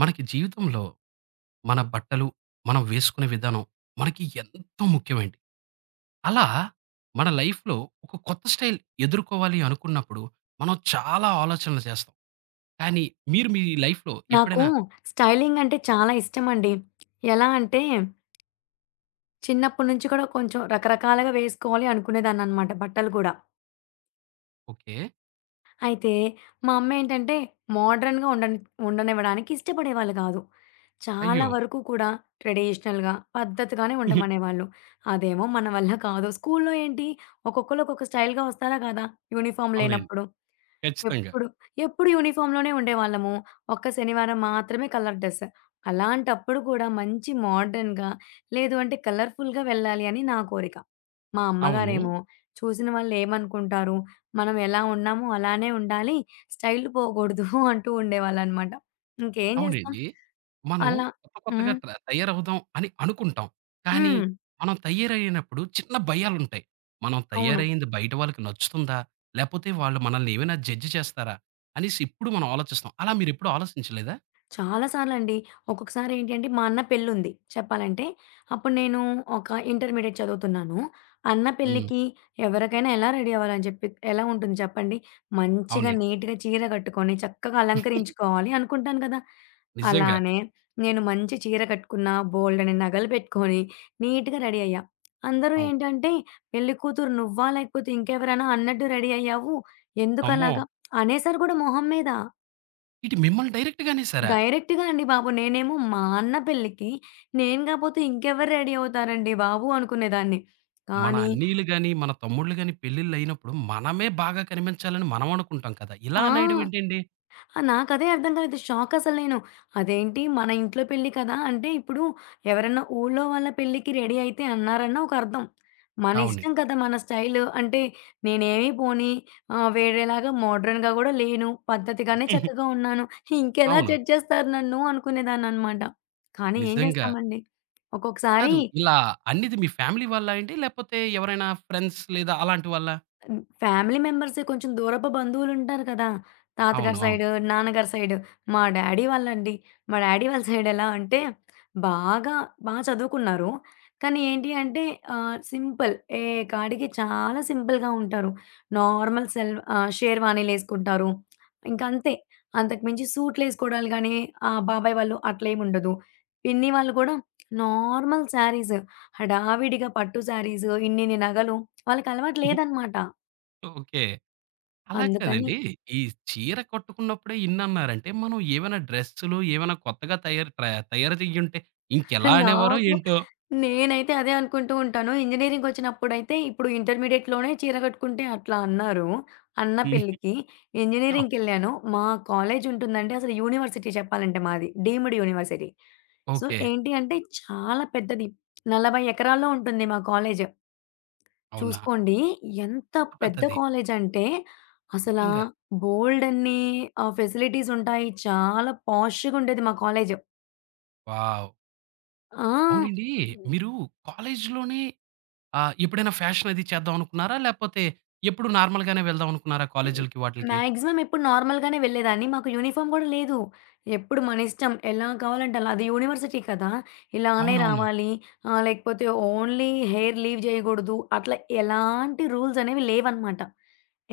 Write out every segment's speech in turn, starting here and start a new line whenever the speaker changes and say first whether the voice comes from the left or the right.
right: మనకి జీవితంలో మన బట్టలు, మనం వేసుకునే విధానం మనకి ఎంతో ముఖ్యమండి. అలా మన లైఫ్‌లో ఒక కొత్త స్టైల్ ఎదుర్కోవాలి అనుకున్నప్పుడు మనం చాలా ఆలోచనలు చేస్తాం. కానీ మీరు మీ లైఫ్‌లో
left: నాకు
right: ఎప్పుడైనా
left: స్టైలింగ్ అంటే చాలా ఇష్టమండి. ఎలా అంటే, చిన్నప్పటి నుంచి కూడా కొంచెం రకరకాలుగా వేసుకోవాలి అనుకునేదాన్ననమాట బట్టలు కూడా.
right: ఓకే.
left: అయితే మా అమ్మేంటంటే, మోడ్రన్‌గా ఉండనివ్వడానికి ఇష్టపడేవాళ్ళు కాదు. చాలా
right: అయ్యో!
left: వరకు కూడా ట్రెడిషనల్‌గా, పద్ధతిగానే ఉండమనేవాళ్ళు. అదేమో మన వల్ల కాదు. స్కూల్లో ఏంటి ఒక్కొక్కళ్ళు ఒక్కొక్క స్టైల్‌గా వస్తారా కదా! యూనిఫార్మ్
right: అవునండి.
left: లేనప్పుడు.
right: ఖచ్చితంగా.
left: ఎప్పుడు, ఎప్పుడు యూనిఫామ్‌లోనే ఉండేవాళ్ళము. ఒక్క శనివారం మాత్రమే కలర్ డ్రెస్. అలాంటప్పుడు కూడా మంచి మోడర్న్‌గా లేదు అంటే కలర్‌ఫుల్‌గా వెళ్ళాలి అని నా కోరిక. మా
right: అవును.
left: అమ్మగారేమో చూసిన వాళ్ళేమనుకుంటారు, మనం ఎలా ఉన్నామో అలానే ఉండాలి, స్టైల్ పోకూడదు అంటూ ఉండేవాళ్ళనమాట. ఇంకేం చేస్తాం?
right: అవునండి. మనం
left: అలా
right: కొత్త కొత్తగా
left: హ్మ్.
right: తయారవుదాం అని అనుకుంటాం. కానీ
left: హ్మ్.
right: మనం తయారయ్యేనప్పుడు చిన్న భయాలుంటాయి. మనం
left: అవును.
right: తయారయింది బయట వాళ్ళకి నచ్చుతుందా? లేపోతే వాళ్ళు మనల్ని ఏమైనా జడ్జ్ చేస్తారా? అనేసి ఇప్పుడు మనం ఆలోచిస్తాం. అలా మీరెప్పుడు ఆలోచించలేదా?
left: చాలా సార్లండి. ఒక్కొక్కసారి ఏంటి అంటే, మా అన్న పెళ్లుంది చెప్పాలంటే. అప్పుడు నేను ఒక ఇంటర్మీడియేట్ చదువుతున్నాను. అన్న
right: హ్మ్.
left: పెళ్ళికి ఎవరికైనా ఎలా రెడీ అవ్వాలని చెప్పి ఎలా ఉంటుంది చెప్పండి? మంచిగా
right: అవునండి.
left: నీట్‌గా చీర కట్టుకొని, చక్కగా అలంకరించుకోవాలి అనుకుంటాను కదా!
right: నిజంగా.
left: అలానే నేను మంచి చీర కట్టుకున్నా, బోలెడన్ని నగలు పెట్టుకొని, నీట్‌గా రెడీ అయ్యా. అందరూ
right: అవును.
left: ఏంటంటే, "పెళ్ళికూతురు నువ్వా? లేకపోతే ఇంకెవరైనా అన్నట్టు రెడీ అయ్యావు.
right: అమ్మో!
left: ఎందుకలాగా?" అనేసారు కూడా మొహం మీద.
right: ఇటు మిమ్మల్ని డైరెక్ట్‌గా అనేసారా?
left: డైరెక్ట్‌గా అండి బాబు. నేనేమో మా అన్న పెళ్ళికి నేను గాపోతే ఇంకెవరు రెడీ అవుతారండి బాబు అనుకునేదాన్ని.
right: మన
left: కానీ
right: అన్నీలు గాని, మన తమ్ముళ్ళు గాని పెళ్ళిళ్ళయినప్పుడు మనమే బాగా కనిపించాలని మనం అనుకుంటాం కదా! ఇలా
left: ఆ!
right: అనేయడం ఏంటండి?
left: నాకదే అర్థం కాలేదు. షాక్ అసలు నేను. అదేంటి మన ఇంట్లో పెళ్లి కదా! అంటే ఇప్పుడు ఎవరన్నా ఊర్లో వాళ్ళ పెళ్ళికి రెడీ అయితే అన్నారన్న ఒక అర్థం. మన
right: అవునండి.
left: ఇష్టం కదా! మన స్టైల్ అంటే నేనేమి పోనీ వేరేలాగా మోడర్న్‌గా గూడా లేను. పద్ధతిగానే చక్కగా ఉన్నాను. ఇంకెలా
right: అవును.
left: జడ్జ్ చేస్తారు నన్ను అనుకునేదాన్ననమాట. కానీ ఏం
right: నిజంగా.
left: చేస్తామండి. ఒక్కొక్కసారి
right: కాదు. ఇలా అన్నిది మీ ఫ్యామిలీ వాళ్ళా అండి? లేపోతే ఎవరైనా ఫ్రెండ్స్ లేదా అలాంటి వాళ్ళా?
left: హ్మ్. ఫ్యామిలీ మెంబర్సే కొంచెం దూరపు బంధువులుంటారు కదా! తాతగారి
right: అవును. అవును.
left: సైడు, నాన్నగారి సైడు. మా డ్యాడీ వాళ్ళండి. మా డ్యాడీ వాళ్ళ సైడ్ ఎలా అంటే బాగా చదువుకున్నారు. కానీ ఏంటి అంటే సింపుల్ ఏ కాడికి చాలా సింపుల్‌గా ఉంటారు. నార్మల్ సెల్ షేర్వానీలేసుకుంటారు. ఇంకంతే. అంతకుమించి సూట్‌లేసుకోవడాలు గానీ, ఆ బాబాయ్ వాళ్ళు అట్లేముండదు. పిన్ని వాళ్ళు కూడా నార్మల్ శారీస్ హడావిడిగా పట్టు శారీస్, ఇన్నిన్ని నగలు వాళ్ళకలవాటు లేదనమాట.
right: ఓకే. అలా
left: అందుకని
right: కాదండి. ఈ చీర కట్టుకున్నప్పుడే ఇన్నన్నారంటే, మనం ఏవైనా డ్రెస్సులు ఏవైనా కొత్తగా తయారు చెయ్యుంటే ఇంకెలా అనేవారో
left: నాకు
right: ఏంటో?
left: నేనైతే అదే అనుకుంటూ ఉంటాను. ఇంజినీరింగ్‌కొచ్చినప్పుడైతే ఇప్పుడు ఇంటర్మీడియేట్‌లోనే చీర కట్టుకుంటే అట్లా అన్నారు. అన్న పెళ్ళికి
right: అవ్
left: ఇంజినీరింగ్‌కెళ్ళాను. మా కాలేజ్ ఉంటుందండి అసలు యూనివర్సిటీ చెప్పాలంటే మాది. Deemed university. So,
right: okay.
left: ఏంటి అంటే చాలా పెద్దది. 40 ఎకరాల్లో ఉంటుంది మా కాలేజ్.
right: అవునా!
left: చూసుకోండి ఎంత పెద్ద
right: పెద్దది.
left: కాలేజ్ అంటే అసలా
right: నిజంగా.
left: బోలెడన్ని ఫెసిలిటీస్ ఉంటాయి. చాలా పాష్‌గా ఉండేది మా కాలేజ్.
right: వావ్!
left: ఆ!
right: అవునండి. మీరు కాలేజీలోనే ఎప్పుడైనా ఫ్యాషన్ అది చేద్దాం అనుకున్నారా? లేపోతే ఎప్పుడు నార్మల్‌గానే వెళ్దాం అనుకున్నారా కాలేజీలకి వాటిలకి?
left: మాక్సిమం ఎప్పుడు నార్మల్‌గానే వెళ్ళేదాన్ని. మాకు యూనిఫార్మ్ గూడా లేదు. ఎప్పుడు మన ఇష్టం. ఎలా కావాలంటే అలా. అది యూనివర్సిటీ కదా! ఇలానే
right: అవునవును.
left: రావాలి. లేకపోతే ఓన్లీ హెయిర్ లీవ్ జేయగూడదు. అట్లా ఎలాంటి రూల్స్ అనేవి లేవనమాట.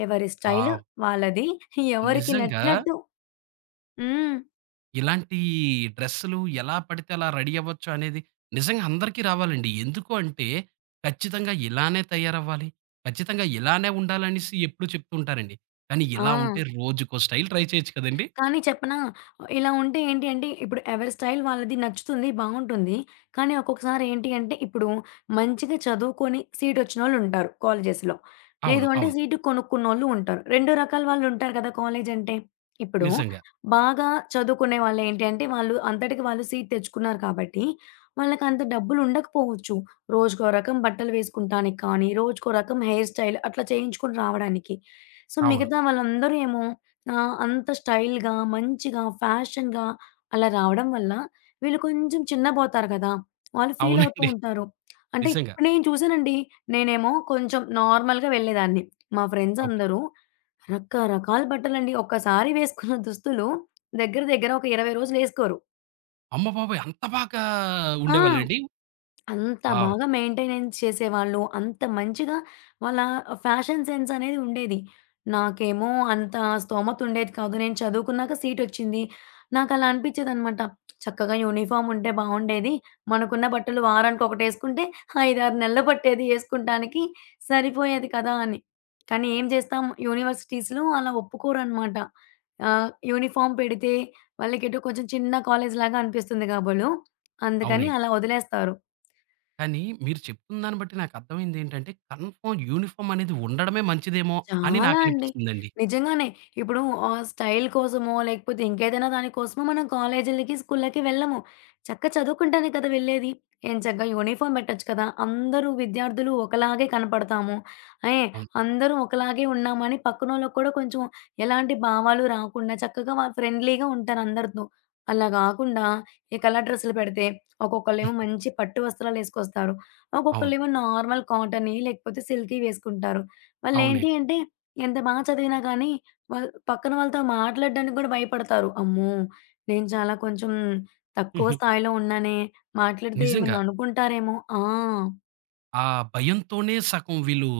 left: ఎవరి స్టైల్
right: వావ్!
left: వాళ్ళది. ఎవరికి
right: నిజంగా
left: నచ్చినట్టు హ్మ్.
right: ఇలాంటి డ్రెస్సులు ఎలా పడితే అలా రెడీ అవ్వచ్చు అనేది నిజంగా అందరికీ రావాలండి. ఎందుకు అంటే ఖచ్చితంగా ఇలానే తయారవ్వాలి. ఖచ్చితంగా ఇలానే ఉండాలనేసి ఎప్పుడూ చెప్తూ ఉంటారండి. కానీ
left: ఆ!
right: ఇలా ఉంటే రోజుకో స్టైల్ ట్రై చేయొచ్చు కదండీ!
left: కానీ చెప్పనా? ఇలా ఉంటే ఏంటి అంటే, ఇప్పుడు ఎవరి స్టైల్ వాళ్ళది నచ్చుతుంది, బావుంటుంది. కానీ ఒక్కొక్కసారి ఏంటి అంటే, ఇప్పుడు మంచిగా చదువుకొని సీటొచ్చినోళ్ళుంటారు కాలేజెస్‌లో. లేదు
right: అవును.
left: అంటే
right: అవును.
left: సీటు కొనుక్కున్నోళ్ళు ఉంటారు. 2 రకాల వాళ్ళుంటారు కదా! కాలేజ్ అంటే. ఇప్పుడు
right: నిజంగా.
left: బాగా చదువుకునే వాళ్ళేంటి అంటే, వాళ్ళు అంతటికి వాళ్ళు సీట్ తెచ్చుకున్నారు కాబట్టి, వాళ్ళకంత డబ్బులుండకపోవచ్చు. రోజుకో రకం బట్టలు వేసుకుంటానికి కానీ, రోజుకో రకం హెయిర్ స్టైల్ అట్లా చేయించుకొని రావడానికి. సో,
right: అవును.
left: మిగతా వాళ్ళందరూ ఏమో ఆ! అంత స్టైల్‌గా, మంచిగా, ఫ్యాషన్‌గా అలా రావడం వల్ల వీళ్ళు కొంచెం చిన్నబోతారు కదా! వాళ్ళు ఫీల్ అవుతూ
right: అవునండి.
left: ఉంటారు. అంటే
right: నిజంగా.
left: ఇప్పుడు నేను చూసానండి. నేనేమో కొంచెం నార్మల్‌గా వెళ్ళేదాన్ని. మా ఫ్రెండ్స్
right: ఓకే.
left: అందరూ రకరకాల బట్టలండి. ఒక్కసారి వేసుకున్న దుస్తులు దగ్గర దగ్గర ఒక 20 రోజులేసుకోరు.
right: అమ్మబాబోయ్! అంత బాగా
left: ఆ!
right: ఉండేవాళ్ళండి?
left: అంత
right: వావ్!
left: బాగా మెయింటెనెన్స్ చేసేవాళ్ళు. అంత మంచిగా వాళ్ళ ఫ్యాషన్ సెన్స్ అనేది ఉండేది. నాకేమో అంత స్తోమత ఉండేది కాదు. నేను చదువుకున్నాక సీటొచ్చింది. నాకలా అనిపిచ్చేదనమాట. చక్కగా యూనిఫార్మ్ ఉంటే బావుండేది. మనకున్న బట్టలు వారానికొకటేసుకుంటే 5, 6 నెలల పట్టేది ఏసుకుంటానికి. సరిపోయేది కదా! అని. కానీ ఏం జేస్తాం యూనివర్సిటీస్‌లో అలా ఒప్పుకోరనమాట. యూనిఫార్మ్ పెడితే వాళ్ళకేటో కొంచెం చిన్న కాలేజ్‌లాగా అనిపిస్తుంది కాబోలు. అందుకని
right: అవునండి.
left: అలా వదిలేస్తారు.
right: కానీ మీరు చెప్తున్న దాన్ని బట్టి నాకర్థమైందేంటంటే కన్ఫర్మ్ యూనిఫార్మ్ అనేది ఉండడమే మంచిదేమో అని
left: చాలా అండి.
right: నాకనిపిస్తుందండి.
left: నిజంగానే. ఇప్పుడు స్టైల్ కోసమో, లేకపోతే ఇంకేదైనా దాని కోసమో మనం కాలేజీలకి, స్కూళ్ళకి వెళ్ళము. చక్కగా చదువుకుంటానికి కదా వెళ్ళేది. ఎంచక్కా యూనిఫార్మ్ పెట్టొచ్చు కదా! అందరూ విద్యార్థులు ఒకలాగే కనపడతాము. ఏహ్!
right: అవును.
left: అందరూ ఒకలాగే ఉన్నామని పక్కనోళ్ళకి కూడా కొంచెం ఎలాంటి భావాలు రాకుండా చక్కగా వాళ్ళు ఫ్రెండ్లీగా ఉంటారు అందరితో. అలా గాకుండా ఈ కలర్ డ్రెస్సులు పెడితే ఒక్కొక్కళ్ళేమో మంచి పట్టు వస్త్రాలేసుకొస్తారు.
right: అవును.
left: ఒక్కొక్కళ్ళేమో నార్మల్ కాటనీ లేకపోతే సిల్కీ వేసుకుంటారు. వాళ్ళేంటి
right: అవునండి.
left: అంటే ఎంత బా చదివినా కానీ, వాళ్ పక్కన వాళ్ళతో మాట్లాడడానికి కూడా భయపడతారు. అమ్మో! నేను చాలా కొంచెం తక్కువ స్థాయిలో ఉన్నానే, మాట్లాడితే ఏమన్నా
right: నిజంగా.
left: అనుకుంటారేమో ఆ!
right: ఆ భయంతోనే సగం వీళ్ళు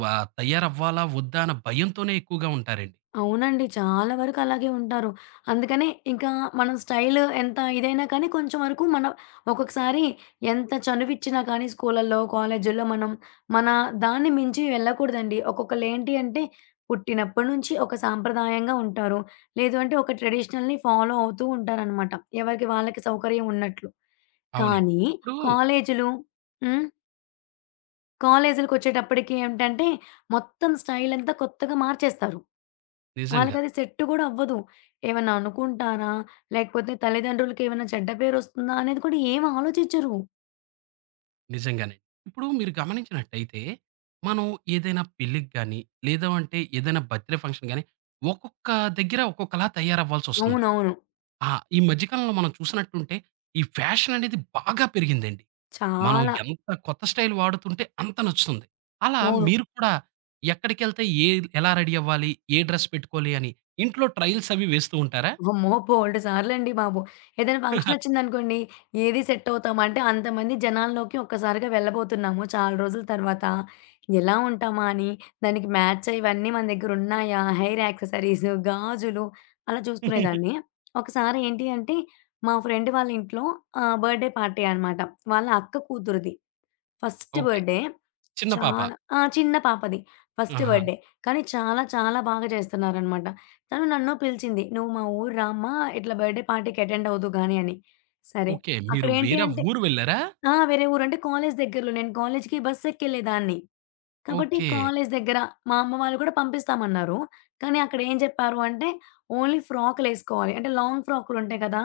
right: వ తయారవ్వాలా? వద్దా? అన్న భయంతోనే ఎక్కువగా ఉంటారండి.
left: అవునండి. చాలా వరకు అలాగే ఉంటారు. అందుకనే ఇంకా మనం స్టైల్ ఎంత ఇదైనా కానీ కొంచెం వరకు మన ఒక్కొక్కసారి ఎంత చనువిచ్చినా కానీ స్కూలల్లో, కాలేజీల్లో మనం మన దాన్ని మించి వెళ్ళకూడదండి. ఒక్కొక్కళ్ళేంటి అంటే పుట్టినప్పటి నుంచి ఒక సాంప్రదాయంగా ఉంటారు. లేదు అంటే ఒక ట్రెడిషనల్‌ని ఫాలో అవుతూ ఉంటారనమాట. ఎవరికి వాళ్ళకి సౌకర్యం ఉన్నట్లు.
right: అవునండి.
left: కానీ
right: ఇప్పుడు
left: కాలేజీలు హ్మ్. కాలేజీలకొచ్చేటప్పటికి ఏంటంటే మొత్తం స్టైల్ అంతా కొత్తగా మార్చేస్తారు.
right: నిజంగా.
left: వాళ్ళకది సెట్ గూడా అవ్వదు. ఏమన్నా అనుకుంటారా? లేకపోతే తల్లిదండ్రులకేమైనా చెడ్డ పేరొస్తుందా అనేది కూడా ఏమి ఆలోచించరు.
right: నిజంగానే. ఇప్పుడు మీరు గమనించినట్టయితే, మనం ఏదైనా పెళ్ళికి గాని, లేదు అంటే ఏదైనా బర్త్‌డే ఫంక్షన్ గాని, ఒక్కొక్క దగ్గర ఒక్కొక్కలా తయారవ్వాల్సొస్తుంది.
left: అవునవును.
right: ఆ! ఈ మధ్య కాలంలో మనం చూసినట్టుంటే, ఈ ఫ్యాషన్ అనేది బాగా పెరిగిందండి. మనం
left: చాలా.
right: ఎంత కొత్త స్టైల్ వాడుతుంటే అంత నచ్చుతుంది. అలా
left: అవును.
right: మీరు కూడా ఎక్కడికెళ్తే ఎలా రెడీ అవ్వాలి? ఏ డ్రెస్ పెట్టుకోవాలి అని ఇంట్లో ట్రయల్స్ అవి వేస్తూ ఉంటారా?
left: అమ్మో! బోలెడు సార్లండి బాబు. ఏదైనా ఫంక్షనొచ్చిందనుకోండి, ఏది సెట్ అవుతామా అంటే, అంతమంది జనాల్లోకి ఒక్కసారిగా వెళ్ళబోతున్నాము చాలా రోజుల తర్వాత. ఎలా ఉంటామా అని, దానికి మ్యాచ్ అయ్యేవన్నీ మన దగ్గరున్నాయా, హెయిర్ యాక్సెసరీస్, గాజులు అలా చూసుకునేదాన్ని. ఒకసారి ఏంటి అంటే, మా ఫ్రెండ్ వాళ్ళ ఇంట్లో బర్త్‌డే పార్టీ అనమాట. వాళ్ళ అక్క కూతురిది ఫస్ట్
right: ఓకే.
left: బర్త్‌డే.
right: చిన్న పాప.
left: చాలా ఆ! చిన్న పాపది. ఫస్ట్
right: ఆహా!
left: బర్త్‌డే. కానీ చాలా చాలా బాగా చేస్తున్నారనమాట. తను నన్ను పిలిచింది. "నువ్వు మా ఊరు రామ్మా! ఇట్లా బర్త్‌డే పార్టీకి అటెండ్ అవుదువు గాని" అని. సరే.
right: ఓకే. మీరు
left: అక్కడేంటి
right: వేరే
left: అంటే
right: ఊరు వెళ్లారా?
left: ఆ! వేరే ఊరు. అంటే కాలేజీ దగ్గరలో. నేను కాలేజీకి బస్సు ఎక్కెళ్ళేదాన్ని. కాబట్టి
right: ఓకే.
left: కాలేజీ దగ్గర మా అమ్మ వాళ్ళు కూడా పంపిస్తామన్నారు. కానీ అక్కడ ఏం చెప్పారు అంటే, ఓన్లీ ఫ్రాకులేసుకోవాలి. అంటే లాంగ్ ఫ్రాకులుంటాయి కదా!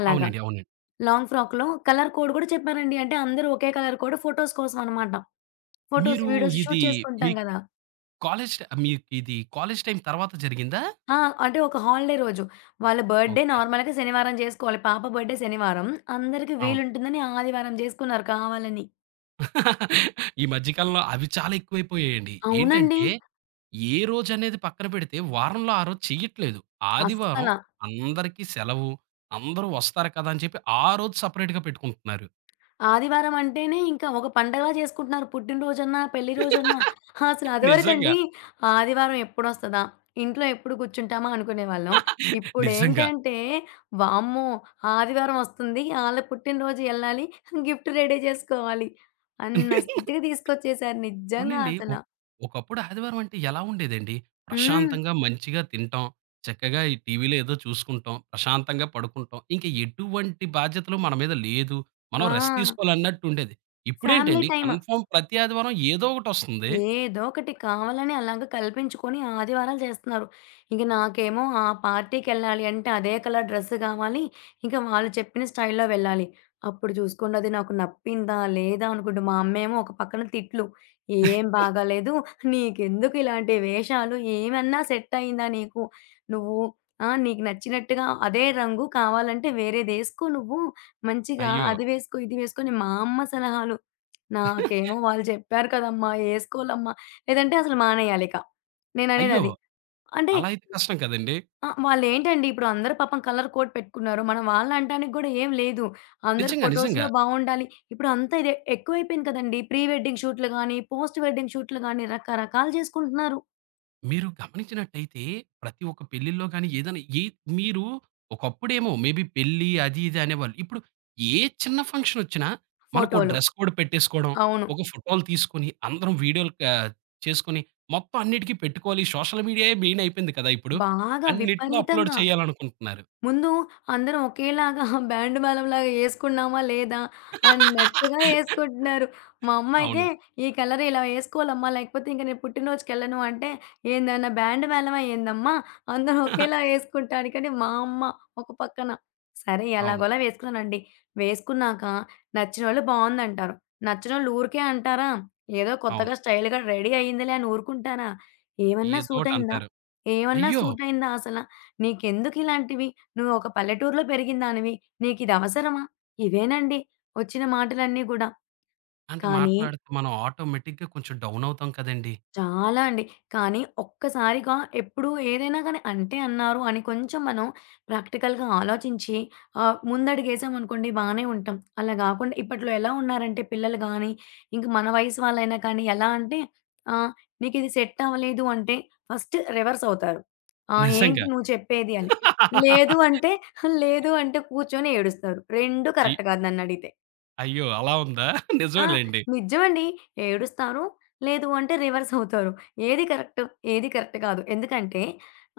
left: అలాగా.
right: అవునండి. అవునండి.
left: లాంగ్ ఫ్రాక్‌లో కలర్ కోడ్ కూడా చెప్పారండి. అంటే అందరూ ఒకే కలర్ కోడ్ ఫోటోస్ కోసం అనమాట. ఫోటోస్,
right: మీరు
left: వీడియోస్
right: ఇది
left: షూట్ చేసుకుంటాం
right: మీ
left: గదా!
right: కాలేజ్ ట మీకిది కాలేజ్ టైమ్ తర్వాత జరిగిందా?
left: ఆ! అంటే ఒక హాలిడే రోజు. వాళ్ళ బర్త్‌డే
right: ఓకే.
left: నార్మల్‌గా శనివారం చేసుకోవాలి. పాప బర్త్‌డే శనివారం. అందరికి
right: అవును.
left: వీలుంటుందని ఆదివారం జేసుకున్నారు కావాలని.
right: ఈ మధ్య కాలంలో అవి చాలా ఎక్కువైపోయాయండి.
left: అవునండి.
right: ఏంటంటే ఏ రోజనేది పక్కన పెడితే వారంలో ఆ రోజు చెయ్యట్లేదు.
left: అస్సల.
right: ఆదివారం అందరికీ సెలవు. అందరూ వస్తారు కదా! అని చెప్పి ఆ రోజు సెపరేట్‌గా పెట్టుకుంటున్నారు.
left: ఆదివారం అంటేనే ఇంకా ఒక పండగలా చేసుకుంటున్నారు. పుట్టినరోజన్నా, పెళ్లి రోజన్నా. అసలు
right: నిజంగా.
left: అదివరకండి ఆదివారం ఎప్పుడొస్తదా? ఇంట్లో ఎప్పుడు కూర్చుంటామా అనుకునేవాళ్ళం.
right: నిజంగా.
left: ఇప్పుడేంటంటే వామ్మో! ఆదివారం వస్తుంది. ఆళ్ళ పుట్టినరోజు ఎళ్ళాలి. గిఫ్ట్ రెడీ చేసుకోవాలి అన్న స్థితికి తీసుకొచ్చేసారు నిజంగా
right: అవునండి.
left: అసల.
right: ఒకప్పుడు ఆదివారం అంటే ఎలా ఉండేదండి?
left: హ్మ్.
right: ప్రశాంతంగా మంచిగా తింటాం. చక్కగా ఈ టీవీలో ఏదో చూసుకుంటాం. ప్రశాంతంగా పడుకుంటాం. ఇంక ఎటువంటి బాధ్యతలు మన మీద లేదు. మనం
left: ఆ!
right: రెస్ట్ తీసుకోవాలన్నట్టుండేది.
left: ఫ్యామిలీ
right: ఇప్పుడేంటండి
left: టైమ్.
right: కన్ఫర్మ్ ప్రతి ఆదివారం ఏదో ఒకటొస్తుంది.
left: ఏదో ఒకటి కావాలని అలాగా కల్పించుకొని ఆదివారాలు చేస్తున్నారు. ఇంక నాకేమో ఆ పార్టీకెళ్ళాలి అంటే అదే కలర్ డ్రెస్ కావాలి. ఇంక వాళ్ళు చెప్పిన స్టైల్‌లో వెళ్ళాలి. అప్పుడు చూసుకోండి అది నాకు నప్పిందా? లేదా? అనుకుంటూ మా అమ్మేమో ఒక పక్కన తిట్లు. "ఏం బాగాలేదు. నీకెందుకు ఇలాంటి వేషాలు? ఏమన్నా సెట్ అయిందా నీకు? నువ్వు ఆ! నీకు నచ్చినట్టుగా అదే రంగు కావాలంటే వేరేదేసుకో నువ్వు. మంచిగా
right: అయ్యో!
left: అది వేసుకో, ఇది వేసుకో" అని మా అమ్మ సలహాలు. నాకేమో వాళ్ళు చెప్పారు కదమ్మా! ఏసుకోవాలమ్మా! లేదంటే అసలు మానేయాలిక.
right: అయ్యో!
left: నేననేదది. అంటే
right: అలా అయితే కష్టం కదండీ.
left: వాళ్ళేంటండి ఇప్పుడు అందరూ పాపం కలర్ కోడ్ పెట్టుకున్నారు. మనం వాళ్ళనంటానికి గూడా ఏం లేదు. అందరూ
right: నిజంగా,
left: ఫోటోస్‌లో
right: నిజంగా.
left: బావుండాలి. ఇప్పుడు అంతా ఇదే ఎక్కువైపోయింది కదండీ! ప్రీ వెడ్డింగ్ షూట్‌లు గాని, పోస్ట్ వెడ్డింగ్ షూట్‌లు గాని రకరకాలు జేసుకుంటున్నారు
right: మీరు గమనించినట్టయితే ప్రతి ఒక్క పెళ్ళిల్లో గాని ఏదైనా మీరు ఒకప్పుడేమో మేబీ పెళ్లి అది ఇది అనేవాళ్ళు. ఇప్పుడు ఏ చిన్న ఫంక్షన్ ఒచ్చినా మనకో
left: ఫోటోలు.
right: డ్రెస్ కోడ్ పెట్టేసుకోవడం,
left: అవును.
right: ఒక ఫోటోలు తీసుకొని అందరం వీడియోలు చేసుకొని మొత్తం అన్నిటికి పెట్టుకోవాలి. సోషల్ మీడియాయే మెయిన్ అయిపోయింది కదా! ఇప్పుడు.
left: బాగా
right: అన్నిట్లో అప్‌లోడ్
left: విపరీతంగా.
right: చేయాలనుకుంటున్నారు.
left: ముందు అందరం ఒకేలాగా బ్యాండ్ మేళంలాగా యేసుకున్నామా లేదా అన్నట్టుగా యేసుకుంటున్నారు. మా అమ్మ అయితే,
right: అవును.
left: "ఈ కలర్ ఇలా యేసుకోవాలమ్మా లేకపోతే ఇంక నేను పుట్టినరోజుకెళ్ళను" అంటే, "ఏందన్నా బ్యాండ్ మేళమా ఏందమ్మా? అందరం ఒకేలా యేసుకుంటానికని" మా అమ్మ ఒక పక్కన. సరే
right: అవును.
left: ఎలాగోలా వేసుకున్నానండి. వేసుకున్నాక నచ్చినోళ్ళు బావుందంటారు. నచ్చనోళ్ళు ఊరికే అంటారా? ఏదో
right: అవును.
left: కొత్తగా స్టైల్‌గా రెడీ అయిందిలే అని ఊరుకుంటారా? ఏమన్నా సూటయిందా?
right: ఏదోకటంటారు.
left: ఏమన్నా
right: అయ్యో!
left: సూటయిందా అసల? నీకెందుకిలాంటివి? నువ్వు ఒక పల్లెటూరులో పెరిగిన దానివి. నీకిది అవసరమా? ఇవేనండి వచ్చిన మాటలన్నీ గూడా.
right: అంటే
left: కానీ
right: మాట్లాడితే మనం ఆటోమేటిక్‌గా కొంచెం డౌన్ అవుతాం కదండీ!
left: చాలా అండి. కానీ ఒక్కసారిగా ఎప్పుడు ఏదైనా గానీ అంటే అన్నారు అని కొంచెం మనం ప్రాక్టికల్‌గా ఆలోచించి ముందడుగేసామనుకోండి బానే ఉంటాం. అలా గాకుండా ఇప్పట్లో ఎలా ఉన్నారంటే పిల్లలు గానీ, ఇంక మన వయసు వాళ్ళైనా కానీ ఎలా అంటే ఆహ్, "నీకిది సెట్ అవ్వలేదు" అంటే ఫస్ట్ రివర్స్ అవుతారు. "ఆ! ఏంటి
right: నిజంగా.
left: నువ్వు చెప్పేది" అని. లేదు అంటే, లేదు అంటే కూర్చొని ఏడుస్తారు. 2
right: అయ్
left: కరెక్ట్ కాదు నన్నడిగితే.
right: అయ్యో! అలా ఉందా?
left: ఆ!
right: నిజమేలెండి.
left: నిజమండి. ఏడుస్తారు. లేదు అంటే రివర్స్ అవుతారు. ఏది కరెక్ట్, ఏది కరెక్ట్ కాదు. ఎందుకంటే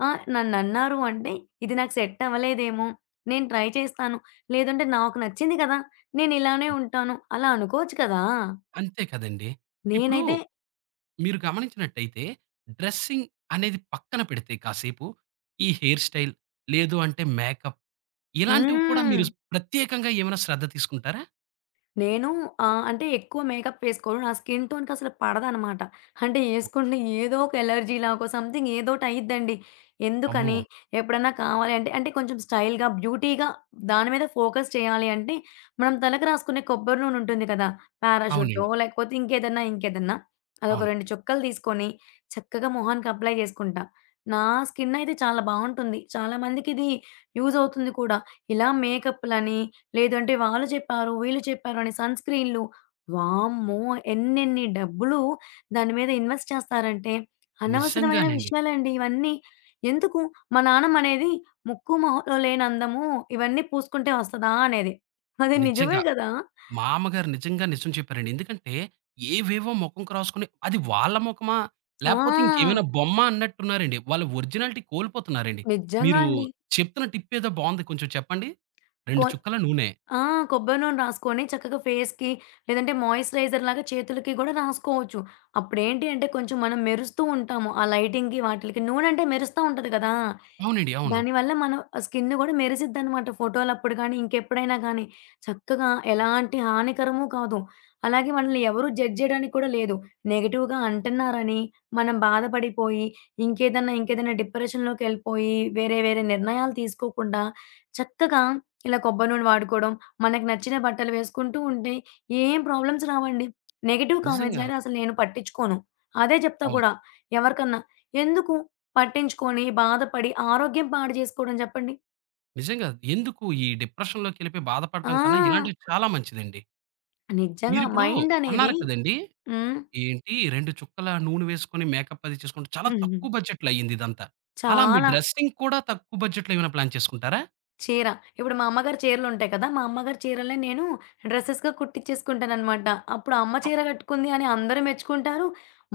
left: నన్నన్నారు అంటే ఇది నాకు సెట్ అవ్వలేదేమో! నేను ట్రై చేస్తాను. లేదంటే నాకు నచ్చింది కదా! నేను ఇలానే ఉంటాను. అలా అనుకోవచ్చు కదా!
right: అంతే కదండీ! ఇప్పుడు
left: నేనైతే
right: మీరు గమనించినట్టయితే డ్రెస్సింగ్ అనేది పక్కన పెడితే కాసేపు, ఈ హెయిర్ స్టైల్ లేదు అంటే మేకప్ ఇలాంటివి కూడా
left: హ్మ్.
right: మీరు ప్రత్యేకంగా ఏమైనా శ్రద్ధ తీసుకుంటారా?
left: నేను అంటే ఎక్కువ మేకప్ వేసుకోను. నా స్కిన్ టోన్‌కి అసలు పడదనమాట. అంటే ఏసుకుంటే ఏదో ఒక ఎలర్జీ లాగో సంథింగ్ ఏదోటి అయ్యిద్దండి. ఎందుకని
right: అమ్మో!
left: ఎప్పుడన్నా కావాలి అంటే, అంటే కొంచెం స్టైల్‌గా, బ్యూటీగా దాని మీద ఫోకస్ చేయాలి అంటే, మనం తలకు రాసుకునే కొబ్బరి నూనె ఉంటుంది కదా! పారాషూటో
right: అవునండి.
left: లేకపోతే ఇంకేదన్నా అదొక
right: అవును.
left: 2 చుక్కలు తీసుకొని చక్కగా మొహానికి అప్లై చేసుకుంటా. నా స్కిన్ అయితే చాలా బావుంటుంది. చాలా మందికిది యూజ్ అవుతుంది కూడా. ఇలా మేకప్‌లని లేదంటే వాళ్ళు చెప్పారు, వీళ్ళు చెప్పారు అని సన్ స్క్రీన్‌లు. వామ్మో! ఎన్నెన్ని డబ్బులు దాని మీద ఇన్వెస్ట్ చేస్తారంటే, అనవసరమైన
right: నిజంగానండి.
left: విషయాలండి ఇవన్నీ. ఎందుకు మా నాన్నమనేది "ముక్కు మొహంలో లేని అందము ఇవన్నీ పూసుకుంటే వస్తదా?" అనేది. అది నిజమే
right: నిజంగా.
left: గదా!
right: మా అమ్మగారు నిజంగా నిజం చెప్పారండి. ఎందుకంటే, ఏవేవో మొఖం రాసుకొని అది వాళ్ళ మొఖమా? లేపోతే
left: ఆ!
right: ఇంకేమైనా బొమ్మ అన్నట్టున్నారండి. వాళ్ళు ఒరిజినాలిటీ కోల్పోతున్నారండి.
left: నిజంగా
right: మీరు
left: అండి.
right: చెప్తున్న టిప్పేదో బావుంది కొంచెం చెప్పండి?
left: కొ
right: 2 చుక్కల నూనె.
left: ఆ! కొబ్బరి నూనె రాసుకొని చక్కగా ఫేస్‌కి లేదంటే మాయిశ్చరైజర్‌లాగా చేతులకి గూడా రాసుకోవచ్చు. అప్పుడేంటి అంటే కొంచెం మనం మెరుస్తూ ఉంటాము. ఆ లైటింగ్‌కి వాటిలకి నూనంటే మెరుస్తా ఉంటది గదా!
right: అవునండి. అవును.
left: దానివల్ల మన స్కిన్ గూడా మెరిసిద్దనమాట ఫోటోలప్పుడు గానీ, ఇంకెప్పుడైనా గానీ. చక్కగా ఎలాంటి హానికరము కాదు. అలాగే మనల్ని ఎవరు జడ్జ్ జేయడానికి కూడా లేదు. నెగెటివ్‌గా అంటన్నారని మనం బాధపడిపోయి, ఇంకేదన్నా డిప్రెషన్‌లోకెళ్ళిపోయి, వేరే వేరే నిర్ణయాలు తీసుకోకుండా చక్కగా ఇలా కొబ్బరి నూనె వాడుకోవడం, మనకు నచ్చిన బట్టలు వేసుకుంటూ ఉంటే ఏం ప్రాబ్లమ్స్ రావండి. నెగెటివ్
right: నిజంగా.
left: కామెంట్స్‌నయితే అసలు నేను పట్టించుకోను. అదే జెప్తా
right: అవును.
left: కూడా ఎవరికన్నా. ఎందుకు? పట్టించుకొని, బాధపడి, ఆరోగ్యం పాడు జేసుకోవడం జెప్పండి.
right: నిజంగా ఎందుకు ఈ డిప్రెషన్‌లోకెళ్ళిపోయి బాధపడడం కన్నా
left: ఆ!
right: ఇలాంటివి చాలా మంచిదండి.
left: నిజంగా
right: మీరిప్పుడు
left: మైండనేది
right: అన్నారు కదండీ!
left: హ్మ్.
right: ఏంటి 2 చుక్కల నూనె వేసుకొని మేకప్ అది చేసుకుంటే చాలా
left: హ్మ్.
right: తక్కువ బడ్జెట్‌లో అయిందిదంతా. అలా మీ
left: చాలా.
right: డ్రెస్సింగ్ కూడా తక్కువ బడ్జెట్‌లో ఏమైనా ప్లాన్ చేసుకుంటారా?
left: చీర. ఇప్పుడు మా అమ్మగారి చీరలుంటాయి కదా! మా అమ్మగారి చీరలే నేను డ్రెసెస్‌గా కుట్టిచ్చేసుకుంటాననమాట. అప్పుడు అమ్మ చీర గట్టుకుంది అని అందరూ మెచ్చుకుంటారు.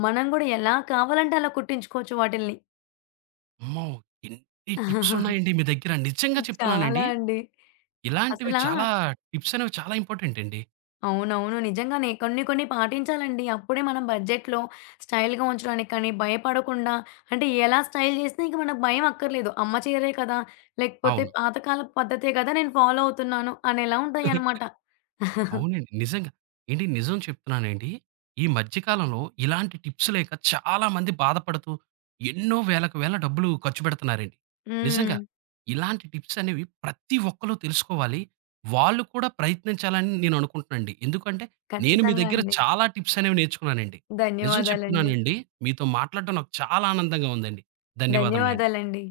left: మనం గూడా ఎలా కావాలంటే అలా కుట్టించుకోవచ్చు వాటిల్ని.
right: అమ్మో! ఎన్ని టిప్సున్నాయండి మీ దగ్గర. నిజంగా
left: చాలా
right: చెప్తున్నానండి.
left: అండి.
right: ఇలాంటివి
left: అసలా
right: చాలా టిప్సనేవి చాలా ఇంపార్టెంటండి.
left: అవునవును. నిజంగానే కొన్ని కొన్ని పాటించాలండి. అప్పుడే మనం బడ్జెట్‌లో స్టైల్‌గా ఉంచడానికి కానీ, భయపడకుండా అంటే ఎలా స్టైల్ చేసినా ఇంక మనకు భయం అక్కర్లేదు. అమ్మ చీరే కదా! లేకపోతే
right: అవును.
left: పాతకాలపు పద్ధతే కదా! నేను ఫాలో అవుతున్నాను అనేలా ఉంటాయనమాట.
right: అవునండి. నిజంగా. ఏండి నిజం చెప్తున్నానండి. ఈ మధ్య కాలంలో ఇలాంటి టిప్స్ లేక చాలా మంది బాధపడుతూ ఎన్నో వేలకు వేల డబ్బులు ఖర్చు పెడుతున్నారండి.
left: హ్మ్.
right: నిజంగా ఇలాంటి టిప్స్ అనేవి ప్రతి ఒక్కళ్ళు తెలుసుకోవాలి. వాళ్ళు కూడా ప్రయత్నించాలని నేను అనుకుంటున్నానండి. ఎందుకంటే నేను మీ
left: ఖచ్చితంగా
right: దగ్గర
left: అండి.
right: చాలా టిప్స్ అనేవి నేర్చుకున్నానండి. నిజం
left: ధన్యవాదాలండి.
right: చెప్తున్నానండి. మీతో మాట్లాడడం నాకు చాలా ఆనందంగా ఉందండి. ధన్యవాదములండి.
left: ధన్యవాదాలండి.